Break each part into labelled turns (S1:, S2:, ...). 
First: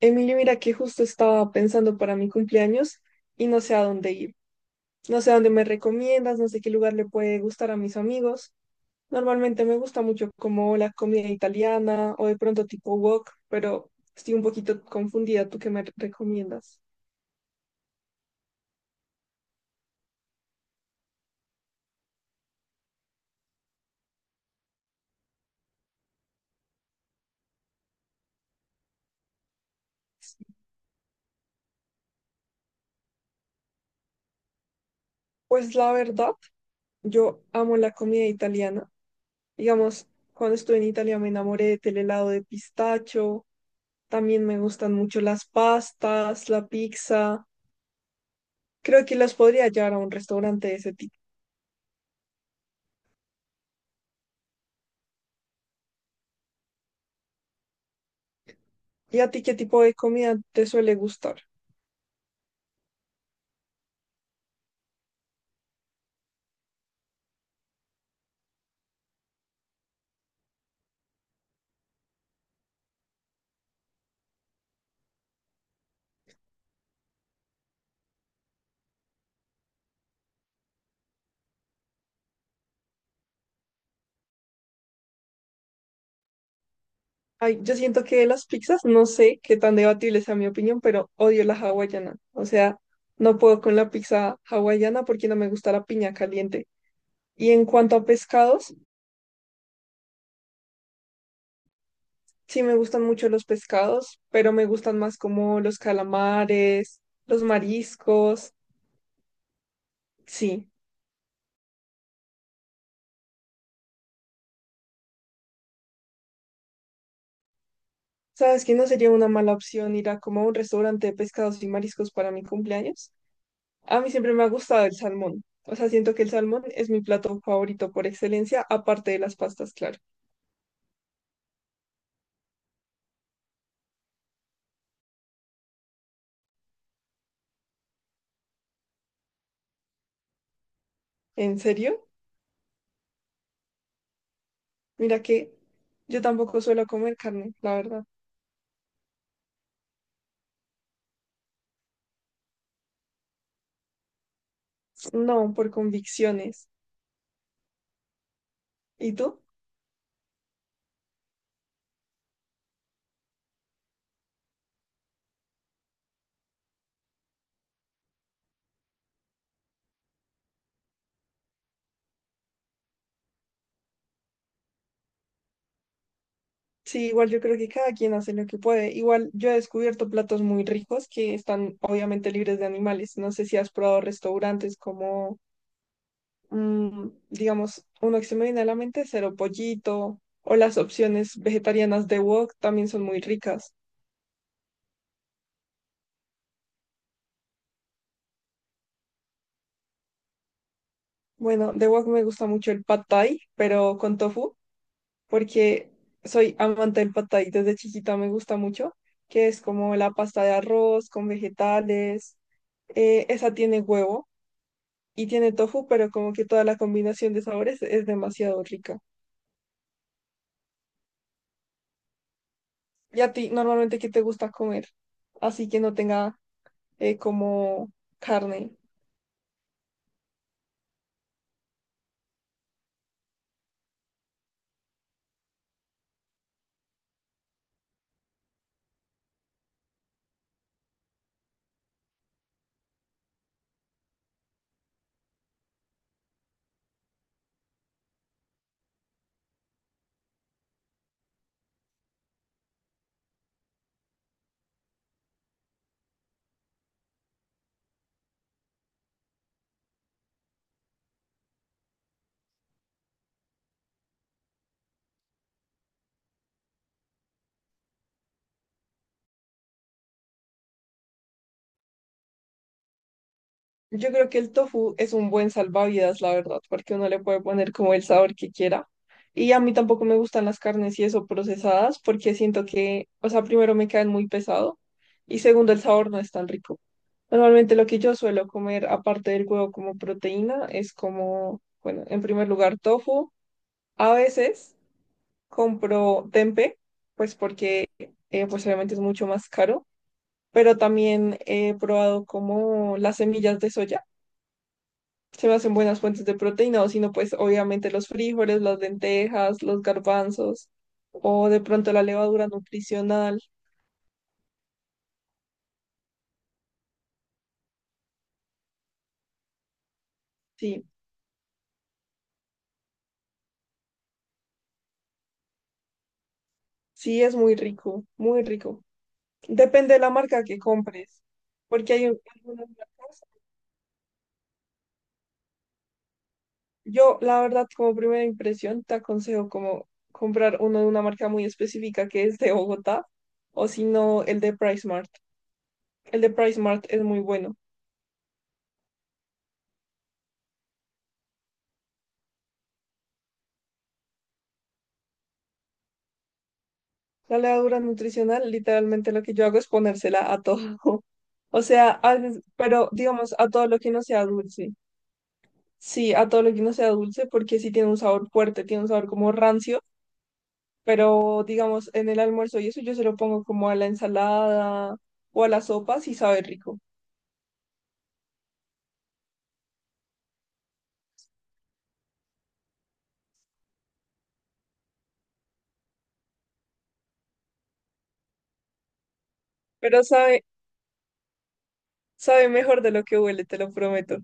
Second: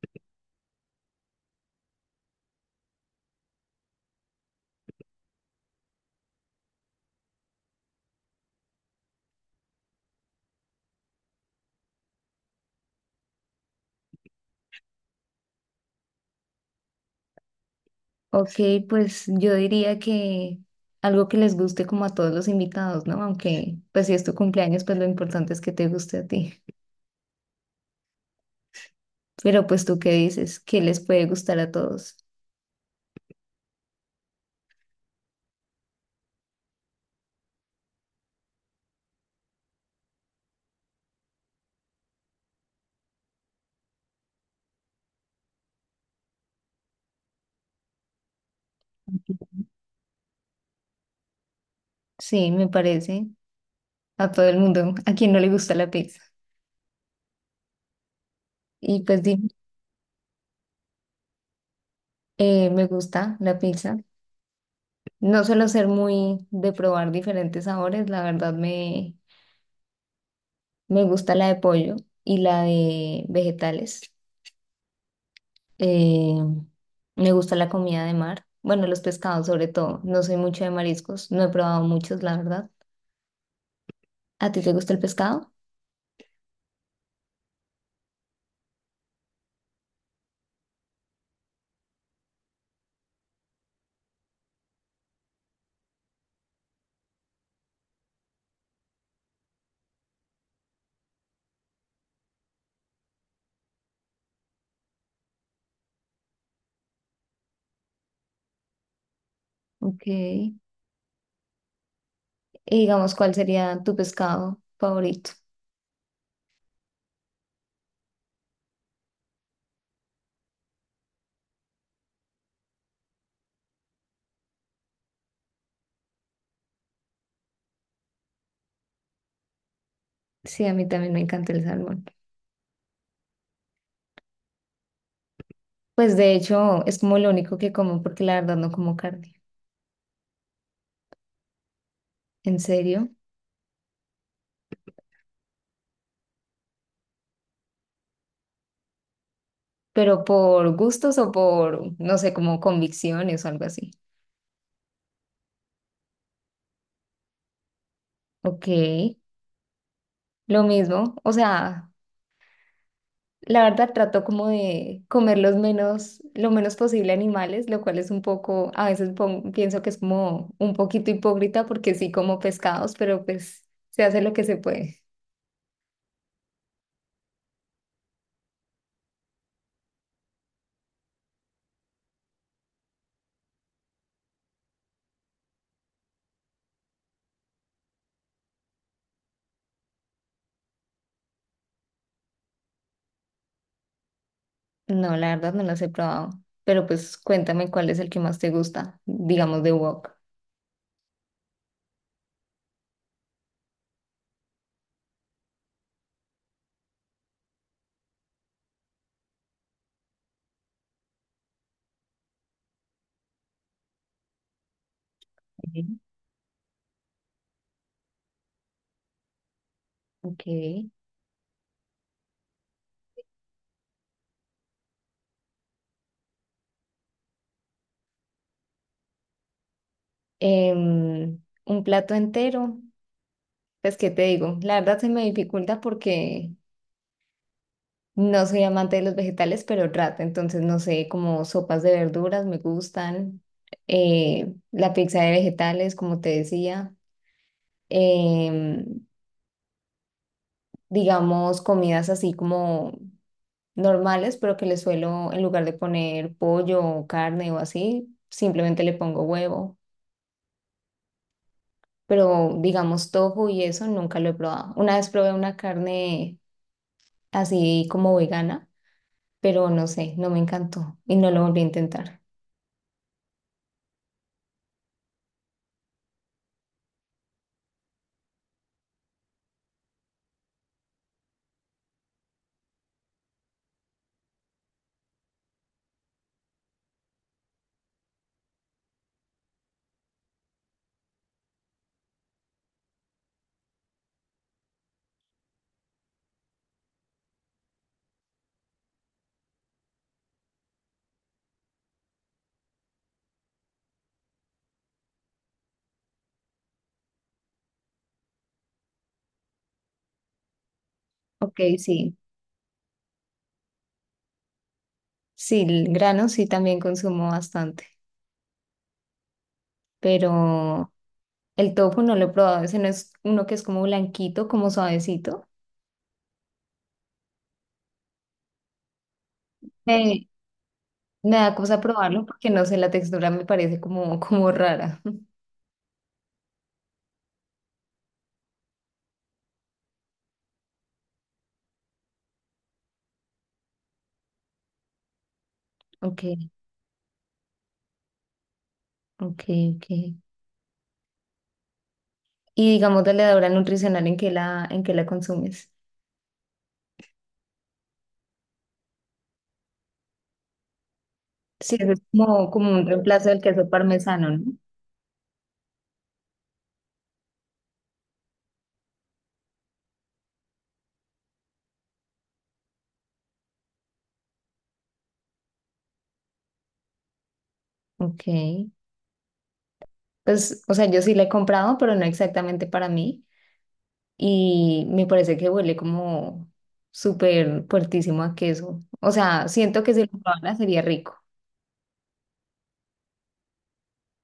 S1: Emilio, mira que justo estaba pensando para mi cumpleaños y no sé a dónde ir. No sé a dónde me recomiendas, no sé qué lugar le puede gustar a mis amigos. Normalmente me gusta mucho como la comida italiana o de pronto tipo wok, pero estoy un poquito confundida. ¿Tú qué me recomiendas?
S2: Ok, pues yo diría que algo que les guste como a todos los invitados, ¿no? Aunque pues si es tu cumpleaños, pues lo importante es que te guste a ti. Pero pues tú qué dices, ¿qué les puede gustar a todos?
S1: Pues la verdad, yo amo la comida italiana. Digamos, cuando estuve en Italia me enamoré del helado de pistacho. También me gustan mucho las pastas, la pizza. Creo que las podría llevar a un restaurante de ese tipo.
S2: Sí, me parece a todo el mundo, a quien no le gusta la pizza. Y
S1: ¿Y
S2: pues
S1: a ti
S2: dime,
S1: qué tipo de comida te suele gustar?
S2: me gusta la pizza. No suelo ser muy de probar diferentes sabores, la verdad me gusta la de pollo y la de vegetales. Eh, me gusta la comida de mar, bueno, los pescados sobre todo. No soy mucho de mariscos, no he probado muchos, la verdad. ¿A ti te gusta el pescado?
S1: Ay, yo siento que de las pizzas, no sé qué tan debatible sea mi opinión, pero odio la hawaiana. O sea, no puedo con la pizza hawaiana porque no me gusta la piña caliente. Y en cuanto a pescados, sí me gustan mucho los pescados, pero me gustan más como los calamares, los mariscos.
S2: Ok. Y
S1: Sí.
S2: digamos, ¿cuál sería tu pescado favorito?
S1: ¿Sabes que no sería una mala opción ir a como a un restaurante de pescados y mariscos para mi cumpleaños? A mí siempre me ha gustado el salmón. O sea, siento que el salmón es mi plato favorito por excelencia, aparte de las pastas, claro.
S2: Sí, a mí también me encanta el salmón. Pues de hecho es como lo único que como porque la verdad no como carne.
S1: ¿En serio?
S2: ¿En serio?
S1: Mira que yo tampoco suelo comer carne, la verdad.
S2: Pero por gustos o por, no sé, como convicciones o algo así.
S1: No, por convicciones.
S2: Ok,
S1: ¿Y tú?
S2: lo mismo. O sea, la verdad trato como de comer los menos, lo menos posible animales, lo cual es un poco, a veces pienso que es como un poquito hipócrita porque sí como pescados, pero pues se hace lo que se puede.
S1: Sí, igual yo creo que cada quien hace lo que puede. Igual yo he descubierto platos muy ricos que están obviamente libres de animales. No sé si has probado restaurantes como, digamos, uno que se me viene a la mente, Cero Pollito, o las opciones vegetarianas de Wok también son muy ricas.
S2: No, la verdad no los he probado, pero pues cuéntame cuál es el que más te gusta, digamos de wok.
S1: Bueno, de wok me gusta mucho el pad thai, pero con tofu, porque soy amante del pad thai desde chiquita, me gusta mucho, que es como la pasta de arroz con vegetales. Esa tiene huevo y tiene tofu,
S2: Ujú.
S1: pero como que toda la combinación de sabores es demasiado rica.
S2: Ok.
S1: ¿Y a ti normalmente qué te gusta comer? Así que no tenga como carne.
S2: Un plato entero. Pues, ¿qué te digo? La verdad se me dificulta porque no soy amante de los vegetales, pero trato. Entonces, no sé, como sopas de verduras me gustan, la pizza de vegetales, como te decía, em, digamos, comidas así como normales, pero que le suelo, en lugar de poner pollo o carne o así, simplemente le pongo huevo. Pero, digamos, tofu y eso nunca lo he probado. Una vez probé una carne así como vegana, pero no sé, no me encantó y no lo volví a intentar.
S1: Yo creo que el tofu es un buen salvavidas, la verdad, porque uno le puede poner como el sabor que quiera. Y a mí tampoco me gustan las carnes y eso procesadas, porque siento que, o sea, primero me caen muy pesado y segundo el sabor no es tan rico. Normalmente lo que yo suelo comer, aparte del huevo como proteína, es como, bueno, en primer lugar tofu. A veces compro tempe, pues porque pues obviamente es mucho más caro, pero también he probado como las semillas de soya se me hacen buenas fuentes de proteína, o si no, pues obviamente los frijoles, las lentejas, los garbanzos, o
S2: Ok,
S1: de pronto la
S2: sí,
S1: levadura nutricional.
S2: sí, el grano sí también consumo bastante,
S1: Sí,
S2: pero el tofu no lo he probado, ese no es uno que es como blanquito, como suavecito.
S1: sí es muy rico, muy rico. Depende de la
S2: Eh,
S1: marca que compres,
S2: me da cosa
S1: porque
S2: probarlo porque no
S1: algunas
S2: sé, la
S1: marcas.
S2: textura me parece como, como rara.
S1: Yo, la verdad, como primera impresión, te aconsejo como comprar uno de una marca muy específica que es de Bogotá, o si no, el de PriceMart. El
S2: Ok,
S1: de PriceMart es muy bueno.
S2: ok, ok. Y digamos de la levadura nutricional en que la consumes.
S1: La levadura nutricional, literalmente lo que yo hago es ponérsela a todo. O
S2: Sí,
S1: sea,
S2: eso es como, como un
S1: pero
S2: reemplazo
S1: digamos,
S2: del
S1: a todo
S2: queso
S1: lo que no sea
S2: parmesano, ¿no?
S1: dulce. Sí, a todo lo que no sea dulce, porque sí tiene un sabor fuerte, tiene un sabor como rancio, pero digamos, en el almuerzo y eso yo se lo pongo como a la ensalada o a la sopa, sí sabe rico.
S2: Ok. Pues, o sea, yo sí la he comprado, pero no exactamente para mí. Y me parece que huele como súper fuertísimo a queso. O sea, siento que si
S1: Pero
S2: lo
S1: sabe,
S2: probara sería rico.
S1: sabe mejor de lo que huele, te lo prometo.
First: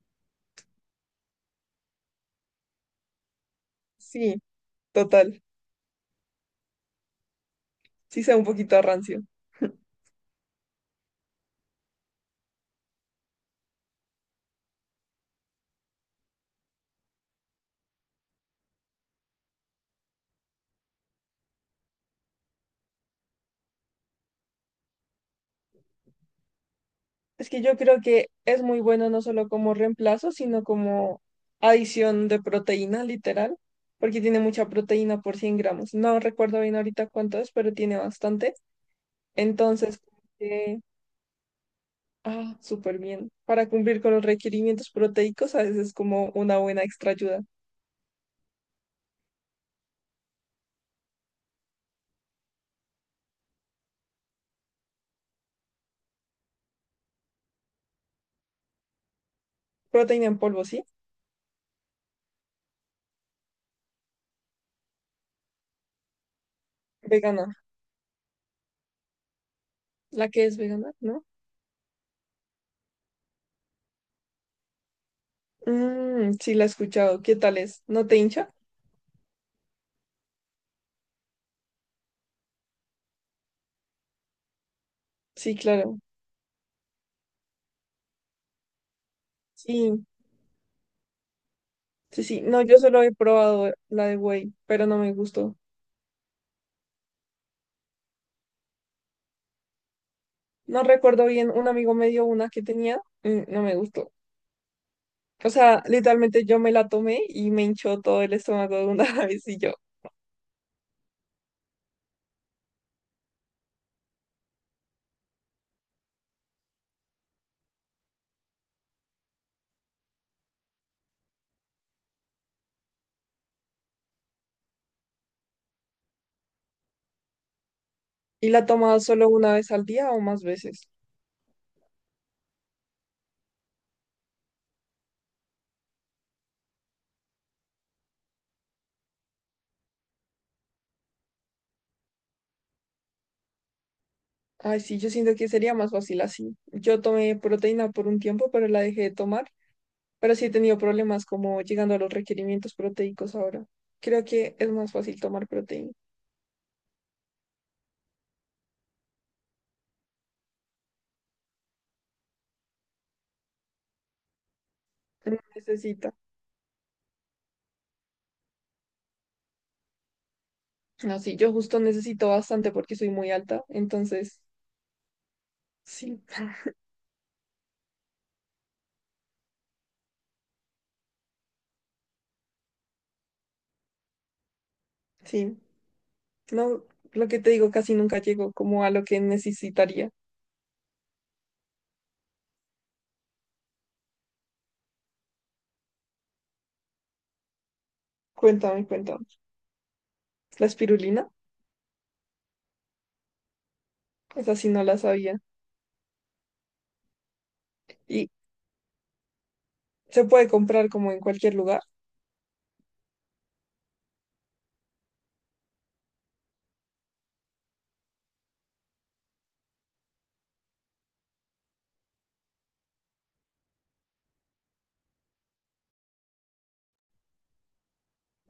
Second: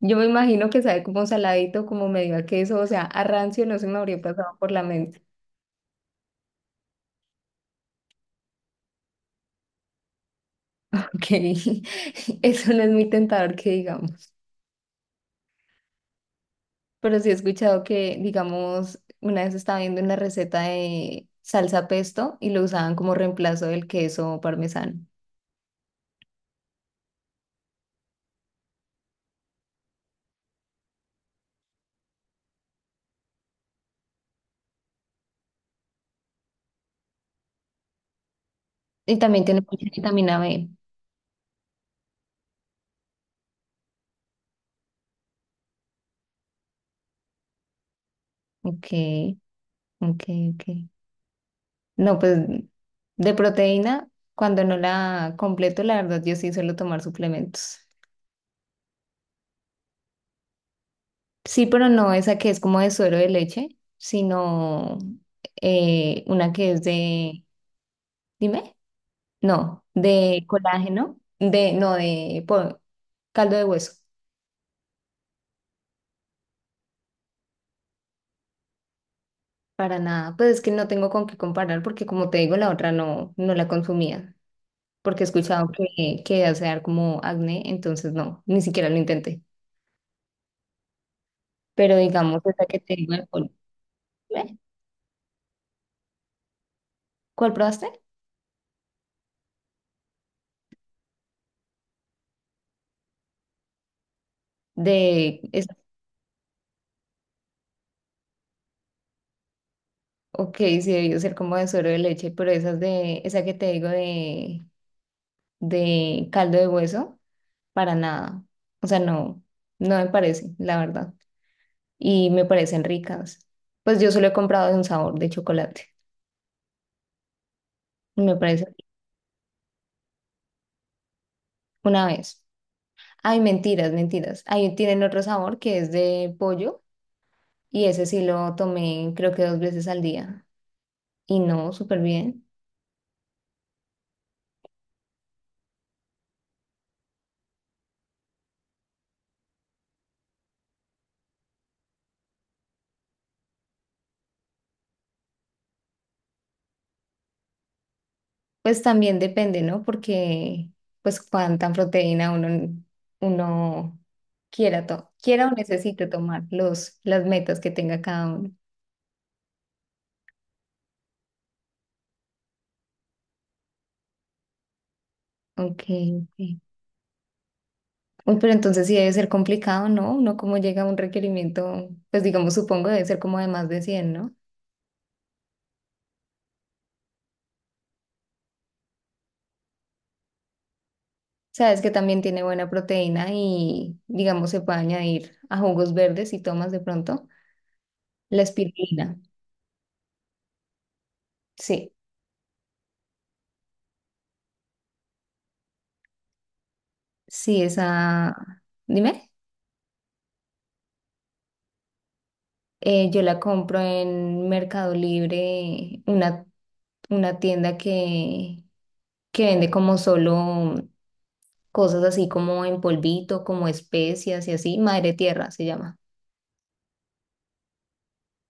S2: Yo me imagino que sabe como saladito, como medio a queso, o sea, a rancio no se me habría
S1: Sí,
S2: pasado por la mente,
S1: total. Sí sabe un poquito a rancio.
S2: porque eso no es muy tentador que digamos. Pero sí he escuchado que, digamos, una vez estaba viendo una receta de salsa pesto y lo usaban como reemplazo del queso parmesano.
S1: Es que yo creo que es muy bueno no solo como reemplazo, sino como adición de proteína, literal, porque tiene mucha proteína por 100 gramos. No recuerdo bien ahorita cuánto es, pero tiene bastante.
S2: Y también tiene mucha
S1: Entonces, como
S2: vitamina B.
S1: que, ah, súper bien. Para cumplir con los requerimientos proteicos, a veces es como una buena extra ayuda.
S2: Ok, ok, ok. No, pues de proteína, cuando no la completo, la verdad, yo sí suelo tomar suplementos.
S1: ¿Proteína en polvo, sí?
S2: Sí, pero no esa que es como de suero de leche, sino una que es de,
S1: Vegana.
S2: dime, no,
S1: La
S2: de
S1: que es vegana,
S2: colágeno,
S1: ¿no?
S2: de, no, caldo de hueso,
S1: Sí, la he escuchado. ¿Qué tal es? ¿No te hincha?
S2: para nada. Pues es que no tengo con qué comparar porque como te digo, la otra no, no la consumía, porque he
S1: Sí,
S2: escuchado
S1: claro.
S2: que hace dar como acné, entonces no, ni siquiera lo intenté.
S1: Sí,
S2: Pero
S1: sí,
S2: digamos,
S1: no,
S2: esa
S1: yo
S2: que te
S1: solo he
S2: digo, de polvo.
S1: probado la de Whey,
S2: ¿Eh?
S1: pero no me gustó.
S2: ¿Cuál probaste?
S1: No recuerdo bien, un amigo me dio una que tenía, no me gustó.
S2: De
S1: O
S2: esa,
S1: sea, literalmente yo me la tomé y me hinchó todo el estómago de una vez y yo.
S2: ok, sí debió ser como de suero de leche, pero esas de, esa que te digo de caldo de hueso, para nada. O sea, no, no me parece, la verdad. Y me parecen ricas. Pues yo solo he comprado de un sabor de chocolate. Y me
S1: ¿Y
S2: parece
S1: la tomaba solo una vez al día o más veces?
S2: una vez. Ay, mentiras, mentiras. Ahí tienen otro sabor que es de pollo y ese sí lo tomé creo que dos veces al día. Y no, súper bien.
S1: Ay, sí, yo siento que sería más fácil así. Yo tomé proteína por un tiempo, pero la dejé de tomar. Pero sí he tenido problemas como llegando a los requerimientos proteicos ahora. Creo que es más fácil tomar proteína.
S2: Pues también depende, ¿no? Porque, pues, cuánta proteína uno quiera,
S1: No
S2: quiera o necesite
S1: necesita.
S2: tomar los, las metas que tenga cada uno.
S1: No, sí, yo justo necesito bastante porque soy muy alta, entonces,
S2: Ok,
S1: sí,
S2: ok. Uy, pero entonces sí debe ser complicado, ¿no? Uno como llega a un requerimiento, pues digamos, supongo debe ser como de más de 100, ¿no?
S1: sí. No, lo que te digo, casi nunca llego como a lo que necesitaría.
S2: Sabes que también tiene buena proteína y, digamos, se puede añadir a jugos verdes y tomas de pronto la
S1: Cuéntame,
S2: espirulina.
S1: cuéntame. La espirulina,
S2: Sí,
S1: esa sí no la sabía.
S2: sí,
S1: Y
S2: esa... Dime.
S1: se puede comprar como en cualquier lugar.
S2: Yo la compro en Mercado Libre, una tienda que vende como solo cosas así como en polvito, como especias y así. Madre Tierra se llama.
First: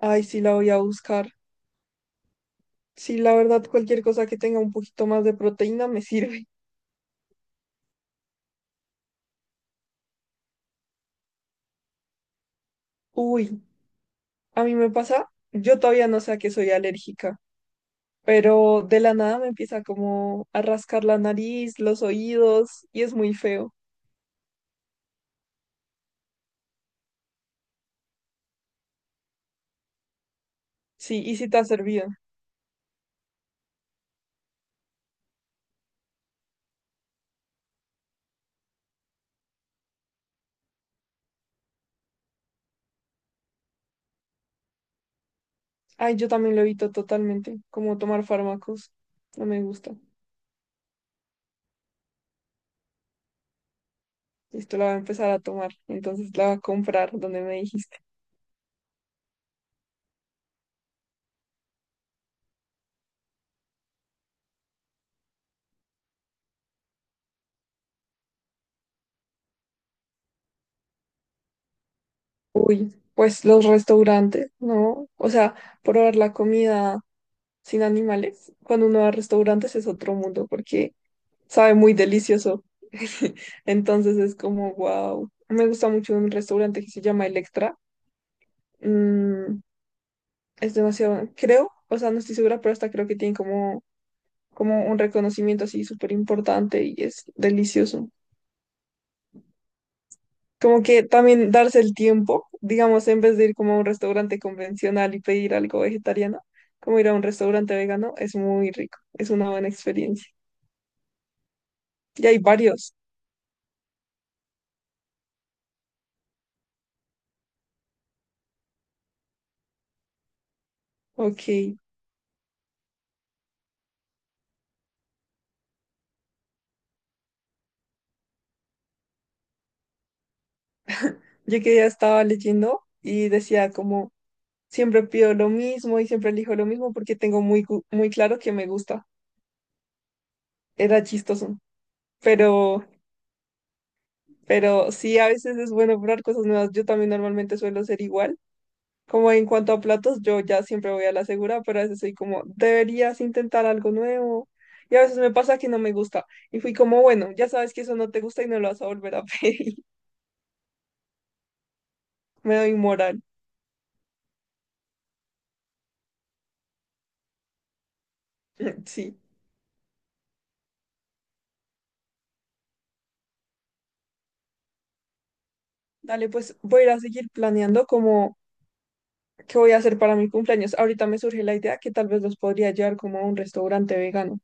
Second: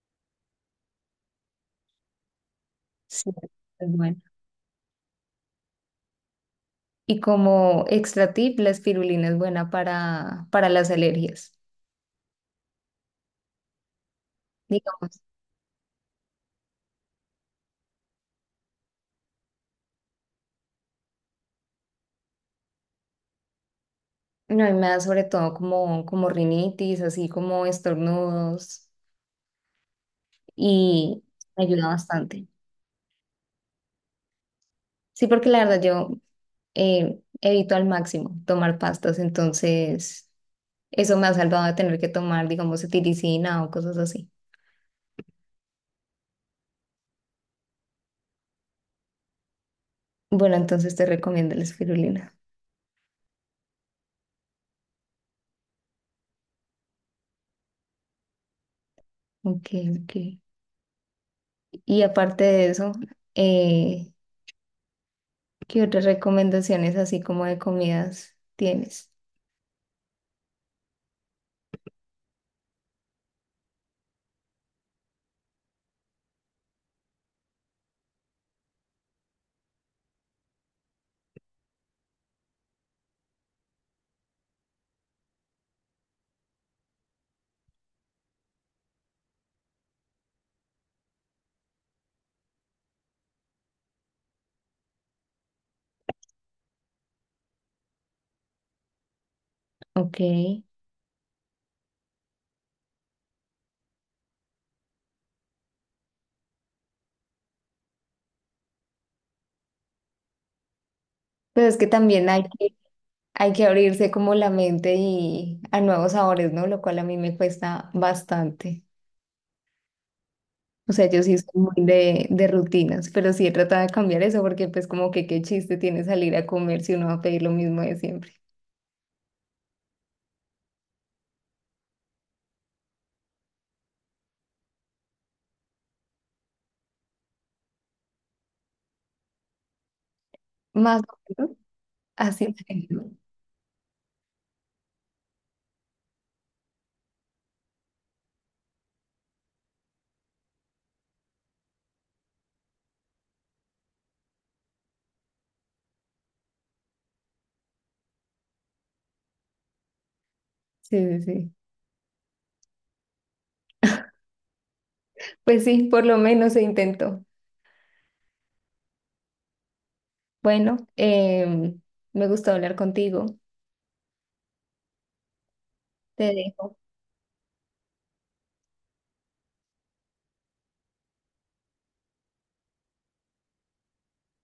S1: Ay, sí, la voy a buscar. Sí,
S2: Sí.
S1: la verdad,
S2: Es
S1: cualquier
S2: buena.
S1: cosa que tenga un poquito más de proteína me sirve.
S2: Y como extra tip, la espirulina es buena para las alergias,
S1: Uy, a mí me
S2: digamos.
S1: pasa, yo todavía no sé a qué soy alérgica. Pero de la nada me empieza como a rascar la nariz, los oídos, y es muy feo.
S2: No, y me da sobre todo como, como rinitis, así como estornudos, y
S1: Sí, y si te
S2: me
S1: ha
S2: ayuda
S1: servido.
S2: bastante. Sí, porque la verdad yo evito al máximo tomar pastas, entonces eso me ha salvado de tener que tomar, digamos, cetiricina o cosas así.
S1: Ay, yo también lo evito totalmente, como tomar fármacos. No me gusta.
S2: Bueno, entonces te recomiendo la espirulina.
S1: Esto la voy a empezar a tomar, entonces la voy a comprar donde me dijiste.
S2: Ok, ok. Y aparte de eso, eh, ¿qué otras recomendaciones así como de comidas tienes?
S1: Uy, pues los restaurantes, ¿no? O sea, probar la comida sin animales cuando uno va a restaurantes es otro mundo porque sabe muy delicioso. Entonces es como, wow. Me gusta mucho un restaurante que se llama Electra. Mm, es demasiado, creo, o sea, no estoy segura, pero hasta creo que tienen como un reconocimiento así súper importante y es delicioso.
S2: Ok.
S1: Como que también darse el tiempo, digamos, en vez de ir como a un restaurante convencional y pedir algo vegetariano, como ir a un restaurante vegano, es muy rico, es una buena experiencia.
S2: Pero es que
S1: Y
S2: también
S1: hay varios.
S2: hay que abrirse como la mente y a nuevos sabores, ¿no? Lo cual a mí me cuesta bastante. O sea, yo sí
S1: Ok,
S2: soy muy de rutinas, pero sí he tratado de cambiar eso porque pues como que qué chiste tiene salir a comer si uno va a pedir lo mismo de siempre.
S1: yo que ya estaba leyendo y decía como siempre pido lo mismo y siempre elijo lo mismo porque tengo muy claro que me gusta.
S2: Más
S1: Era
S2: o menos,
S1: chistoso,
S2: así.
S1: pero,
S2: Es.
S1: pero sí, a veces es bueno probar cosas nuevas. Yo también normalmente suelo ser igual. Como en cuanto a platos, yo ya siempre voy a la segura, pero a veces soy como, deberías intentar algo nuevo. Y a veces me pasa que no me gusta. Y fui como, bueno, ya sabes que eso no te gusta y no lo vas a volver a pedir.
S2: Sí, sí, sí.
S1: Me doy moral.
S2: Pues sí, por lo menos se intentó.
S1: Sí.
S2: Bueno, me gustó hablar contigo. Te
S1: Dale, pues
S2: dejo.
S1: voy a ir a seguir planeando como qué voy a hacer para mi cumpleaños. Ahorita me surge la idea que tal vez los podría llevar como a un restaurante vegano.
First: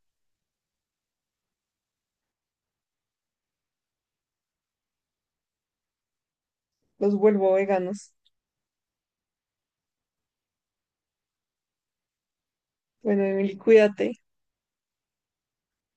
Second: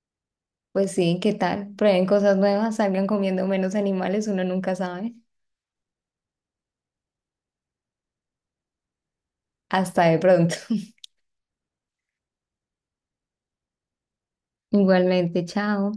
S2: Pues sí, ¿qué tal? Prueben cosas nuevas, salgan comiendo menos animales, uno nunca sabe.
S1: Los vuelvo veganos.
S2: Hasta de pronto.
S1: Bueno, Emily, cuídate.
S2: Igualmente, chao.